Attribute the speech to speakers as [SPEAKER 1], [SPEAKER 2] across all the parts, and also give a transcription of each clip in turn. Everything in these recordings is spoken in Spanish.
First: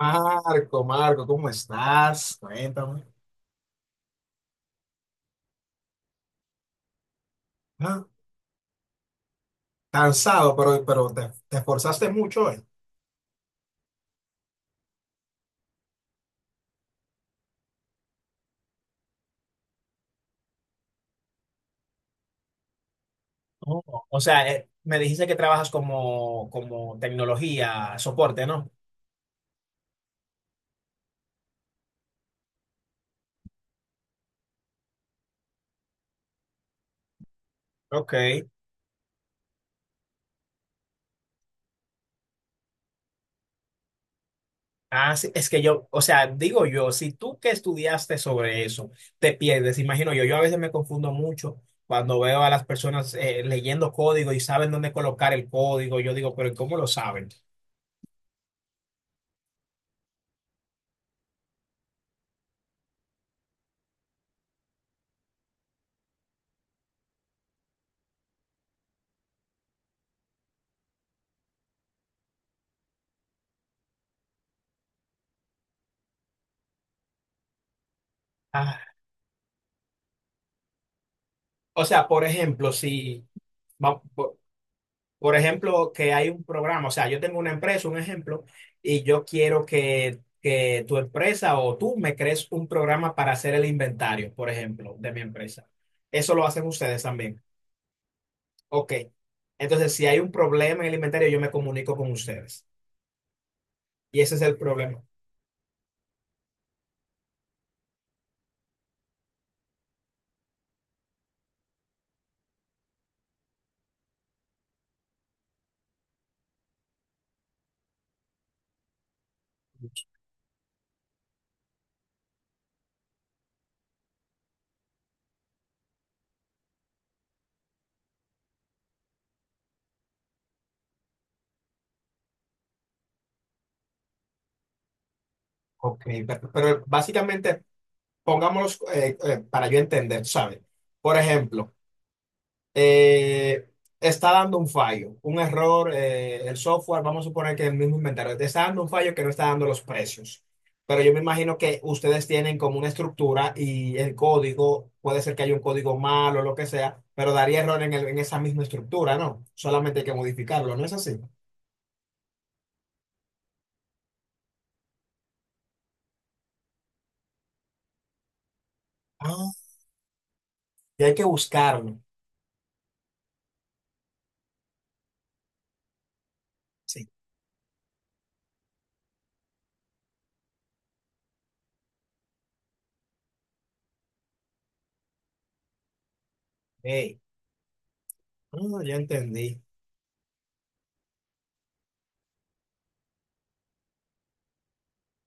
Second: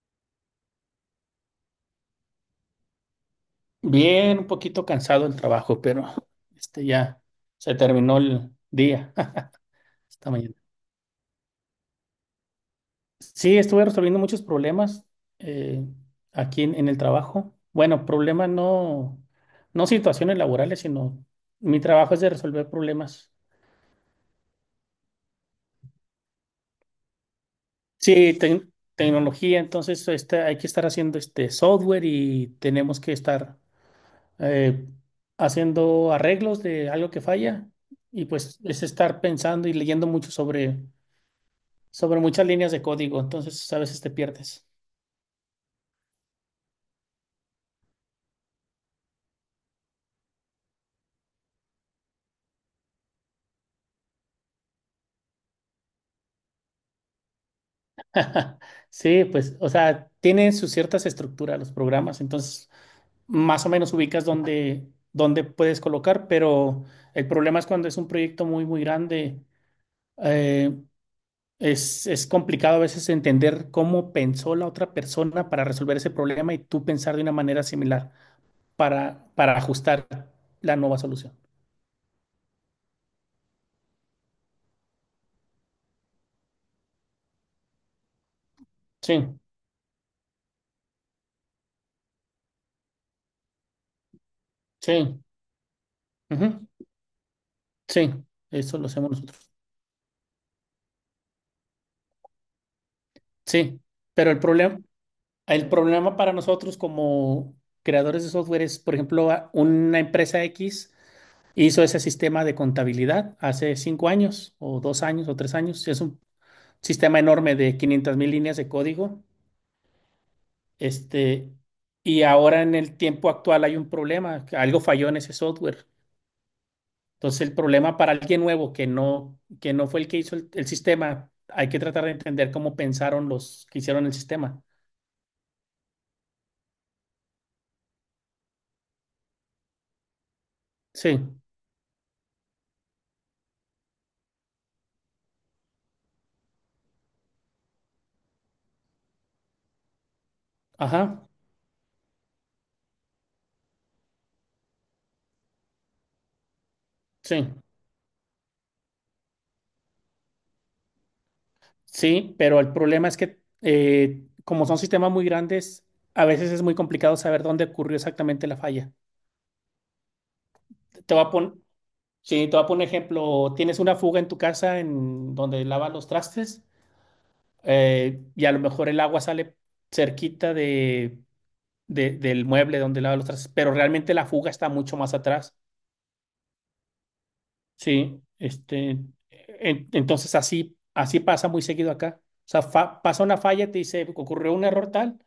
[SPEAKER 1] Marco, Marco, ¿cómo estás? Cuéntame.
[SPEAKER 2] Bien, un poquito cansado el trabajo, pero ya se
[SPEAKER 1] Ah,
[SPEAKER 2] terminó el día esta
[SPEAKER 1] cansado,
[SPEAKER 2] mañana.
[SPEAKER 1] pero te esforzaste mucho hoy.
[SPEAKER 2] Sí, estuve resolviendo muchos problemas eh, aquí en el trabajo. Bueno, problemas no, no situaciones laborales, sino mi trabajo es de resolver problemas.
[SPEAKER 1] Oh, o sea, me dijiste que trabajas como tecnología,
[SPEAKER 2] Sí,
[SPEAKER 1] soporte, ¿no?
[SPEAKER 2] tecnología, entonces hay que estar haciendo este software y tenemos que estar eh, haciendo arreglos de algo que falla,
[SPEAKER 1] Ok.
[SPEAKER 2] y pues es estar pensando y leyendo mucho sobre muchas líneas de código, entonces pues, a veces te pierdes.
[SPEAKER 1] Ah, sí, es que yo, o sea, digo yo, si tú que estudiaste sobre eso, te pierdes, imagino yo a veces me confundo mucho cuando veo a las personas leyendo código y saben dónde colocar el código, yo digo, pero ¿cómo lo saben?
[SPEAKER 2] Sí, pues, o sea, tienen sus ciertas estructuras los programas, entonces más o menos ubicas dónde puedes colocar, pero el problema es cuando es un proyecto muy grande, eh, es complicado a veces entender cómo pensó la otra persona para resolver ese problema y tú pensar de una manera similar para ajustar la nueva solución.
[SPEAKER 1] O sea, por ejemplo, si, va- por ejemplo, que hay un programa, o sea, yo tengo una empresa, un ejemplo, y yo
[SPEAKER 2] Sí,
[SPEAKER 1] quiero que tu empresa o tú me crees un programa para hacer el inventario, por ejemplo, de
[SPEAKER 2] sí,
[SPEAKER 1] mi empresa. Eso lo hacen
[SPEAKER 2] ujú,
[SPEAKER 1] ustedes también.
[SPEAKER 2] sí, eso lo
[SPEAKER 1] Ok.
[SPEAKER 2] hacemos nosotros.
[SPEAKER 1] Entonces, si hay un problema en el inventario, yo me comunico con ustedes.
[SPEAKER 2] Sí,
[SPEAKER 1] Y
[SPEAKER 2] pero
[SPEAKER 1] ese es el problema.
[SPEAKER 2] el problema para nosotros como creadores de software es, por ejemplo, una empresa X hizo ese sistema de contabilidad hace cinco años o dos años o tres años. Es un sistema enorme de 500 mil líneas de código. Este, y ahora en el tiempo actual hay un problema, que algo falló en ese software. Entonces el problema para alguien nuevo que no fue el que hizo el sistema, hay que tratar de entender cómo pensaron los que hicieron el sistema.
[SPEAKER 1] Ok, pero básicamente, pongámoslos para yo entender, ¿sabes? Por
[SPEAKER 2] Sí,
[SPEAKER 1] ejemplo. eh, está dando un fallo, un error, el software, vamos a suponer que es el mismo inventario, te está dando un fallo que no está dando los precios. Pero yo me
[SPEAKER 2] ajá,
[SPEAKER 1] imagino que ustedes tienen como una estructura y el código, puede ser que haya un código malo o lo que sea, pero
[SPEAKER 2] sí.
[SPEAKER 1] daría error en esa misma estructura, ¿no? Solamente hay que modificarlo, ¿no es así?
[SPEAKER 2] Sí, pero el problema es que como son sistemas muy grandes, a veces es muy complicado saber dónde ocurrió exactamente la falla.
[SPEAKER 1] Ah, y hay
[SPEAKER 2] Te
[SPEAKER 1] que
[SPEAKER 2] voy a poner,
[SPEAKER 1] buscarlo.
[SPEAKER 2] sí, te voy a poner un ejemplo, tienes una fuga en tu casa en donde lavas los trastes,
[SPEAKER 1] Sí.
[SPEAKER 2] y a lo mejor el agua sale cerquita de, del mueble donde lavas los trastes, pero realmente la fuga está mucho más atrás.
[SPEAKER 1] Hey,
[SPEAKER 2] Sí,
[SPEAKER 1] ya entendí.
[SPEAKER 2] entonces así pasa muy seguido acá. O sea, pasa una falla, te dice, ocurrió un error tal,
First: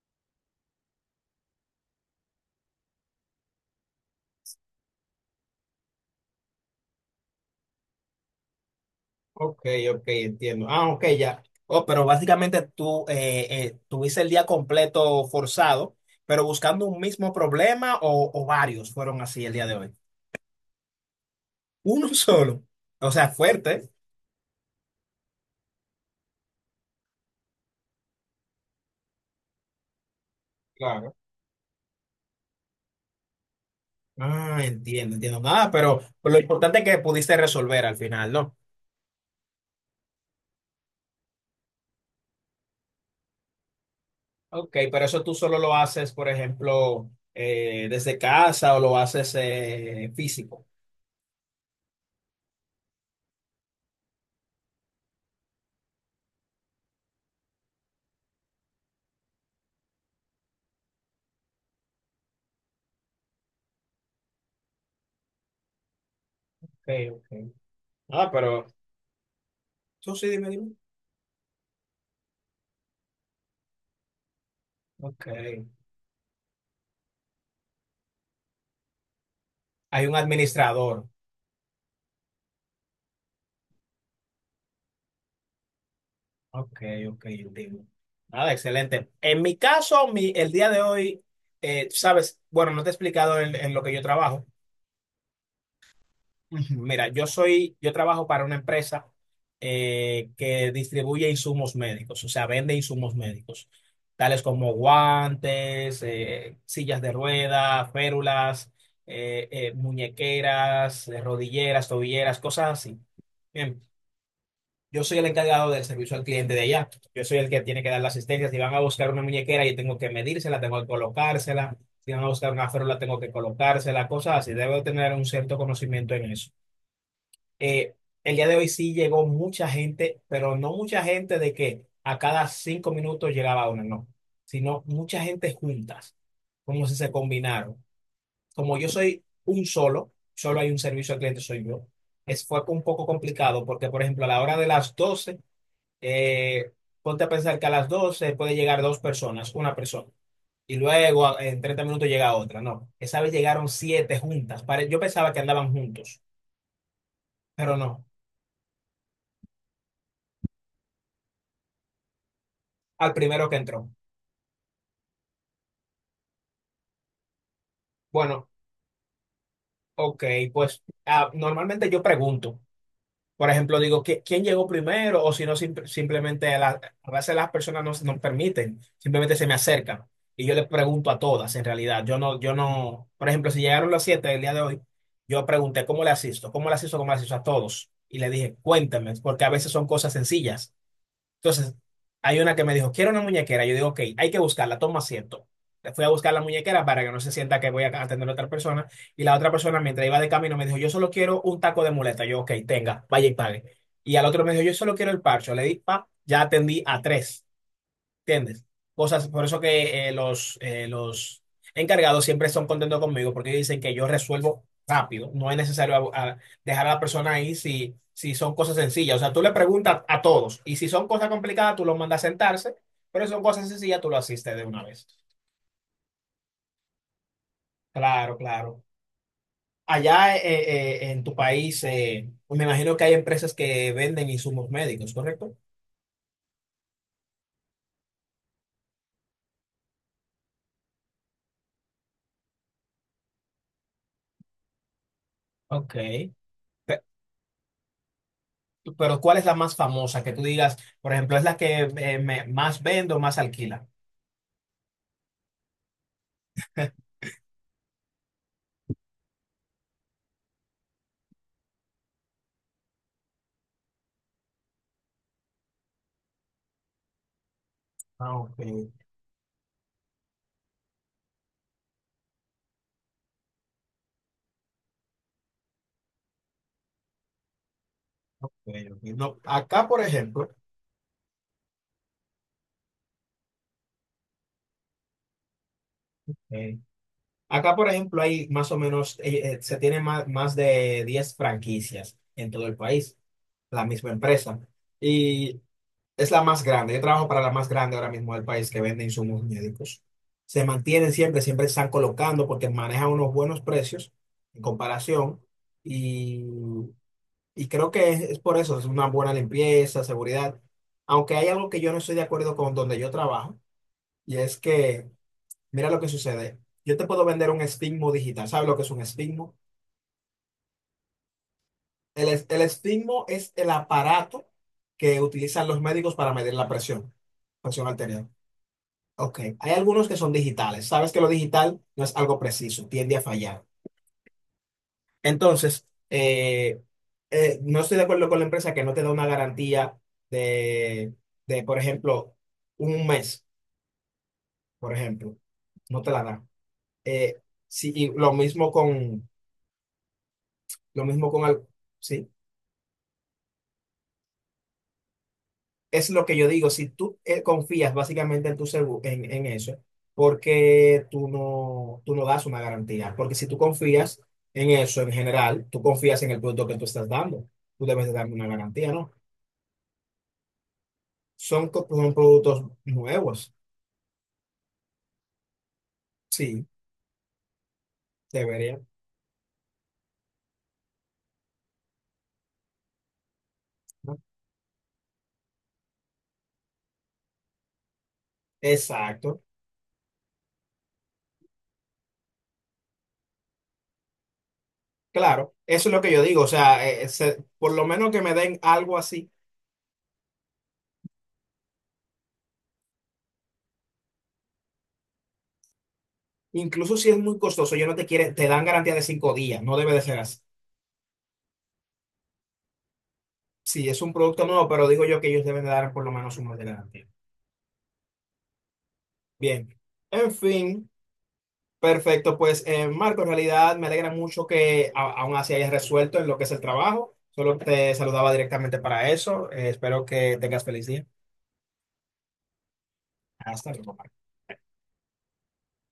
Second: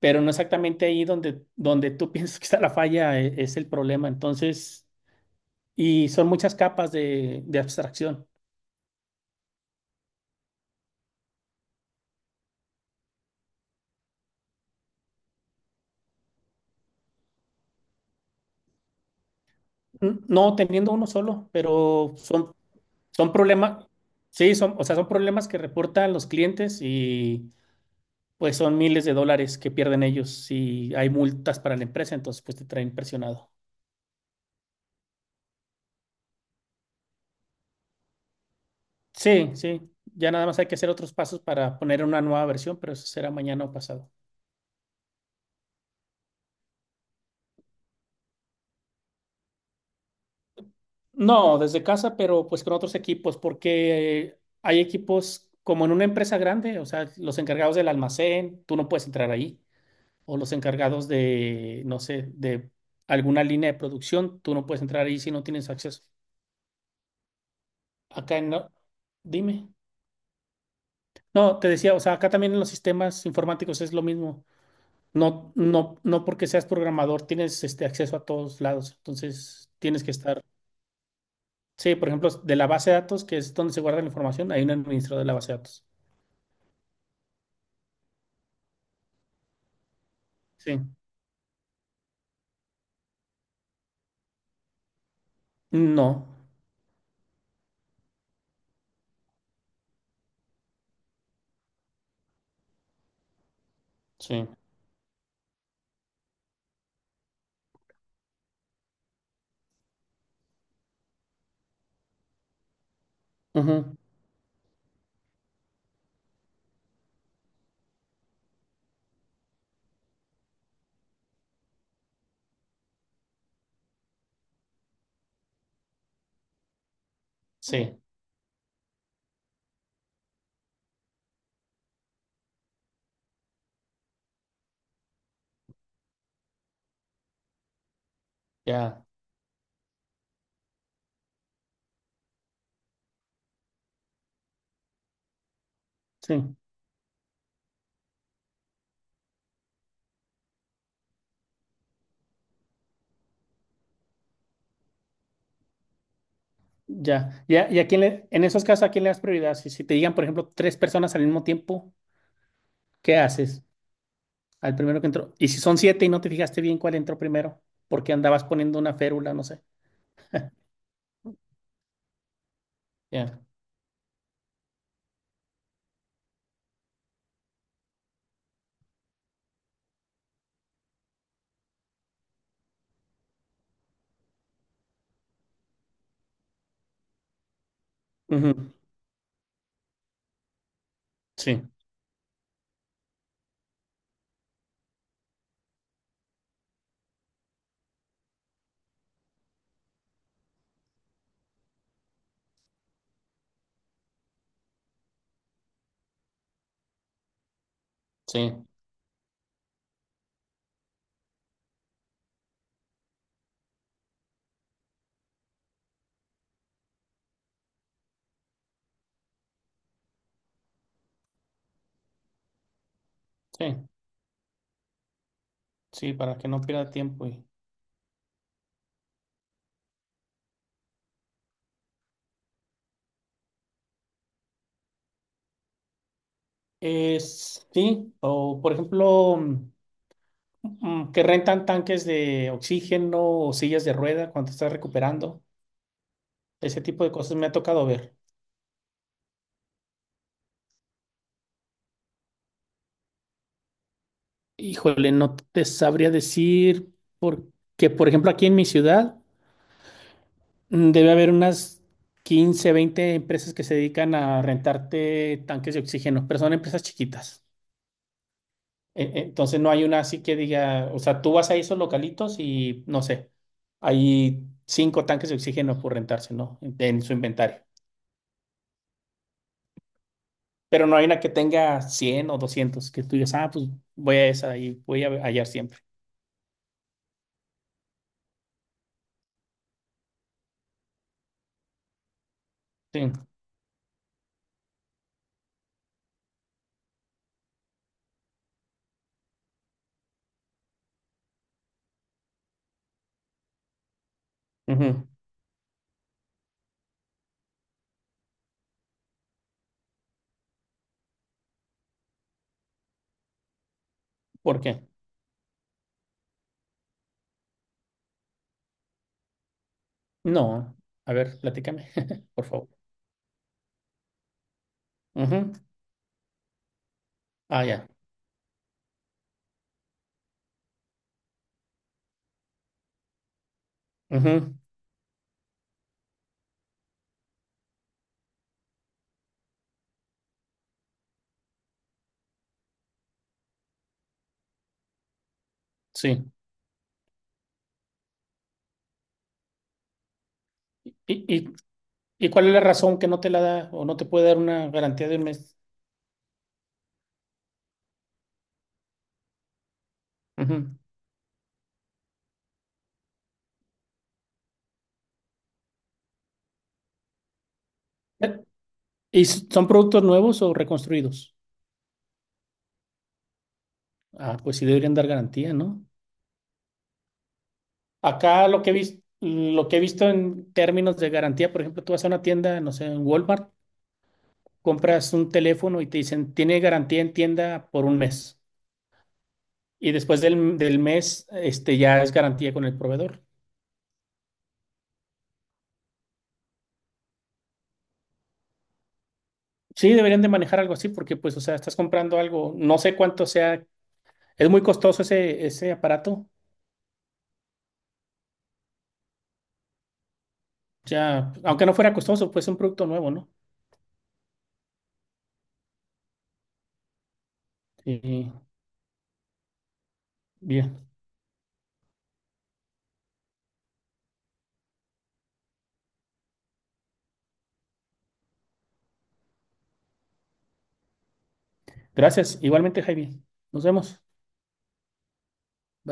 [SPEAKER 2] pero no exactamente ahí donde tú piensas que está la falla, es el problema. Entonces, y son muchas capas de abstracción.
[SPEAKER 1] Ok, ok, entiendo. Ah, ok, ya. Oh, pero básicamente tú tuviste el día completo forzado, pero buscando un mismo problema o varios fueron así el día de hoy.
[SPEAKER 2] No teniendo uno solo,
[SPEAKER 1] Uno
[SPEAKER 2] pero
[SPEAKER 1] solo. O sea,
[SPEAKER 2] son problemas,
[SPEAKER 1] fuerte.
[SPEAKER 2] sí, son, o sea, son problemas que reportan los clientes y pues son miles de dólares que pierden ellos y hay
[SPEAKER 1] Claro.
[SPEAKER 2] multas para la empresa, entonces pues te traen presionado.
[SPEAKER 1] Ah, entiendo, entiendo. Nada, pero lo importante es que pudiste resolver al final, ¿no?
[SPEAKER 2] Sí, sí, ya nada más hay que hacer otros pasos para poner una nueva versión, pero eso será mañana o pasado.
[SPEAKER 1] Ok, pero eso tú solo lo haces, por ejemplo, desde casa o lo haces físico.
[SPEAKER 2] No, desde casa, pero pues con otros equipos, porque hay equipos como en una empresa grande, o sea, los encargados del almacén, tú no puedes entrar ahí, o los encargados de, no sé, de alguna línea de producción, tú no puedes entrar ahí si no tienes acceso.
[SPEAKER 1] Ok, ok. Ah,
[SPEAKER 2] Acá
[SPEAKER 1] pero
[SPEAKER 2] no, dime.
[SPEAKER 1] tú sí, dime, dime.
[SPEAKER 2] No, te decía, o sea, acá también en los sistemas informáticos es lo mismo.
[SPEAKER 1] Ok.
[SPEAKER 2] No porque seas programador tienes este acceso a todos lados, entonces tienes
[SPEAKER 1] Hay
[SPEAKER 2] que
[SPEAKER 1] un
[SPEAKER 2] estar.
[SPEAKER 1] administrador.
[SPEAKER 2] Sí, por ejemplo, de la base de datos, que es donde se guarda la información, hay un administrador de la base de datos.
[SPEAKER 1] Ok, ok, entiendo. Nada, excelente. En mi caso, mi, el día
[SPEAKER 2] Sí,
[SPEAKER 1] de hoy, sabes, bueno, no te he explicado en lo que yo trabajo.
[SPEAKER 2] no,
[SPEAKER 1] Ujú. Mira, yo trabajo para una empresa que distribuye insumos médicos, o sea, vende insumos médicos, tales
[SPEAKER 2] sí,
[SPEAKER 1] como guantes, sillas de rueda, férulas, muñequeras, rodilleras, tobilleras, cosas así. Bien.
[SPEAKER 2] ujú,
[SPEAKER 1] Yo soy el encargado del servicio al cliente de allá. Yo soy el que tiene que dar la asistencia. Si van a buscar una muñequera, yo tengo que medírsela, tengo que colocársela. Si van a buscar una férula, tengo que colocársela, cosas así. Debo tener un cierto conocimiento en eso. Eh,
[SPEAKER 2] sí,
[SPEAKER 1] el día de hoy sí llegó mucha gente, pero no mucha gente de que a cada 5 minutos llegaba una, no, sino mucha gente juntas, como si se combinaron. Como yo
[SPEAKER 2] ya,
[SPEAKER 1] soy solo hay un servicio al cliente, soy yo. Es, fue un poco complicado porque, por ejemplo, a la hora de las 12
[SPEAKER 2] sí,
[SPEAKER 1] eh, ponte a pensar que a las 12 puede llegar dos personas, una persona, y luego en 30 minutos llega otra. No, esa vez llegaron siete juntas. Pare- Yo pensaba que andaban juntos,
[SPEAKER 2] ya, ya,
[SPEAKER 1] pero
[SPEAKER 2] y a quién
[SPEAKER 1] no,
[SPEAKER 2] le, en esos casos, ¿a quién le das prioridad? Si te digan, por ejemplo, tres personas al mismo tiempo,
[SPEAKER 1] al
[SPEAKER 2] ¿qué
[SPEAKER 1] primero que
[SPEAKER 2] haces?
[SPEAKER 1] entró.
[SPEAKER 2] Al primero que entró, y si son siete y no te fijaste bien cuál entró primero, porque andabas
[SPEAKER 1] Bueno,
[SPEAKER 2] poniendo una férula, no sé,
[SPEAKER 1] ok, pues ah, normalmente yo pregunto.
[SPEAKER 2] ya,
[SPEAKER 1] Por ejemplo, digo, ¿quién llegó primero? O si no, simplemente a veces las personas no, no permiten, simplemente se me acercan. Y yo les pregunto a todas, en realidad. Yo no, yo no, por ejemplo, si llegaron las 7 el día de hoy, yo pregunté, ¿cómo le asisto? ¿Cómo le asisto? ¿Cómo le asisto a todos? Y le dije,
[SPEAKER 2] ujú,
[SPEAKER 1] cuéntame, porque a veces son cosas sencillas.
[SPEAKER 2] sí,
[SPEAKER 1] Entonces, hay una que me dijo, quiero una muñequera. Yo digo, ok, hay que buscarla, toma asiento. Le fui a buscar la muñequera para que no se sienta que voy a atender a otra persona. Y la otra persona, mientras iba de camino, me dijo, yo solo quiero un taco de muleta. Yo, ok, tenga, vaya y pague. Y al otro me dijo, yo solo quiero el parcho. Le di, pa, ya atendí a tres. ¿Entiendes?
[SPEAKER 2] sí,
[SPEAKER 1] Cosas, por eso que los encargados siempre son contentos conmigo porque dicen que yo resuelvo rápido. No es necesario a dejar a la persona ahí si, si son cosas sencillas. O sea, tú le preguntas a todos y si son cosas complicadas, tú los mandas a sentarse, pero si son cosas
[SPEAKER 2] sí,
[SPEAKER 1] sencillas, tú lo asistes de una vez.
[SPEAKER 2] sí, para que no pierda tiempo y,
[SPEAKER 1] Claro, claro. Allá en tu país, me imagino que hay empresas que venden insumos médicos, ¿correcto?
[SPEAKER 2] sí, o por ejemplo, que rentan tanques de oxígeno o sillas de rueda cuando estás recuperando.
[SPEAKER 1] Ok.
[SPEAKER 2] Ese tipo de cosas me ha tocado ver.
[SPEAKER 1] Pero ¿cuál es la más famosa que tú digas, por ejemplo, es la que más vendo, más alquila?
[SPEAKER 2] Híjole, no te sabría decir porque, por ejemplo, aquí en mi ciudad debe haber unas 15 20 empresas que se dedican a rentarte tanques de oxígeno, pero son empresas chiquitas.
[SPEAKER 1] Ah, ok,
[SPEAKER 2] Entonces no hay una así que diga, o sea, tú vas a esos localitos y no sé, hay cinco tanques de oxígeno por rentarse, ¿no? En su inventario.
[SPEAKER 1] ok, ok. No,
[SPEAKER 2] Pero no hay una que tenga 100 o 200 que tú digas, ah, pues voy a esa y voy a hallar siempre.
[SPEAKER 1] Eh, acá, por ejemplo, hay más o menos, se tiene más de 10 franquicias en todo el
[SPEAKER 2] Sí.
[SPEAKER 1] país, la misma empresa. Y es la más grande. Yo trabajo para la más grande ahora mismo del país que vende insumos médicos. Se mantienen siempre, siempre están colocando porque manejan unos buenos precios en
[SPEAKER 2] Ujú.
[SPEAKER 1] comparación. y Y creo que es por eso, es una buena limpieza, seguridad. Aunque hay algo que yo no estoy de acuerdo con donde yo trabajo, y es
[SPEAKER 2] ¿Por qué?
[SPEAKER 1] que, mira lo que sucede. Yo te puedo vender un estigmo digital. ¿Sabes lo que es un estigmo?
[SPEAKER 2] No, a ver, platícame,
[SPEAKER 1] El,
[SPEAKER 2] por
[SPEAKER 1] el
[SPEAKER 2] favor.
[SPEAKER 1] estigmo es el aparato que
[SPEAKER 2] Ujú.
[SPEAKER 1] utilizan los médicos para medir la presión,
[SPEAKER 2] Ah,
[SPEAKER 1] presión
[SPEAKER 2] ya.
[SPEAKER 1] arterial. Ok, hay algunos que son digitales. Sabes que lo digital no es algo preciso, tiende a fallar.
[SPEAKER 2] Ujú,
[SPEAKER 1] Entonces, no estoy de acuerdo con la empresa que no te da una garantía de, de, por ejemplo, un mes, por ejemplo. No te la
[SPEAKER 2] sí.
[SPEAKER 1] da. Eh, sí, y lo mismo con,
[SPEAKER 2] ¿Y,
[SPEAKER 1] lo mismo con,
[SPEAKER 2] y,
[SPEAKER 1] al- sí,
[SPEAKER 2] y cuál es la razón que no te la da o no te puede dar una garantía de un mes?
[SPEAKER 1] es lo que yo digo. Si tú confías básicamente en tu seguro, en eso,
[SPEAKER 2] Ujú.
[SPEAKER 1] porque tú no das una garantía? Porque si tú confías en eso en general, tú confías en el producto que tú estás dando. Tú debes de darme
[SPEAKER 2] Eh,
[SPEAKER 1] una garantía, ¿no?
[SPEAKER 2] ¿Y son productos nuevos o reconstruidos?
[SPEAKER 1] Son productos nuevos.
[SPEAKER 2] Ah, pues sí deberían dar garantía, ¿no?
[SPEAKER 1] Sí,
[SPEAKER 2] Acá lo que he
[SPEAKER 1] deberían.
[SPEAKER 2] visto, lo que he visto en términos de garantía, por ejemplo, tú vas a una tienda, no sé, en Walmart,
[SPEAKER 1] ¿No?
[SPEAKER 2] compras un teléfono y te dicen, tiene garantía en tienda por un mes.
[SPEAKER 1] Exacto.
[SPEAKER 2] Y después del mes, este, ya es garantía con el proveedor.
[SPEAKER 1] Claro, eso es lo que yo digo. O sea, por lo menos que me den algo así.
[SPEAKER 2] Sí, deberían de manejar algo así porque, pues, o sea, estás comprando algo, no sé cuánto sea, es muy costoso ese aparato,
[SPEAKER 1] Incluso si es muy costoso, yo no te quieren, te dan garantía de 5 días. No debe de ser así.
[SPEAKER 2] ya, aunque no fuera costoso, pues es un producto nuevo, ¿no?
[SPEAKER 1] Sí, es un producto nuevo, pero digo yo que ellos deben de dar por lo menos un mes de garantía.
[SPEAKER 2] Y,
[SPEAKER 1] Bien. En
[SPEAKER 2] bien,
[SPEAKER 1] fin, perfecto. Pues, Marco, en realidad me alegra mucho que aún así hayas resuelto en lo que es el trabajo. Solo te saludaba directamente para eso. Espero que tengas feliz día.
[SPEAKER 2] gracias. Igualmente, Jaime, nos
[SPEAKER 1] Hasta luego.
[SPEAKER 2] vemos.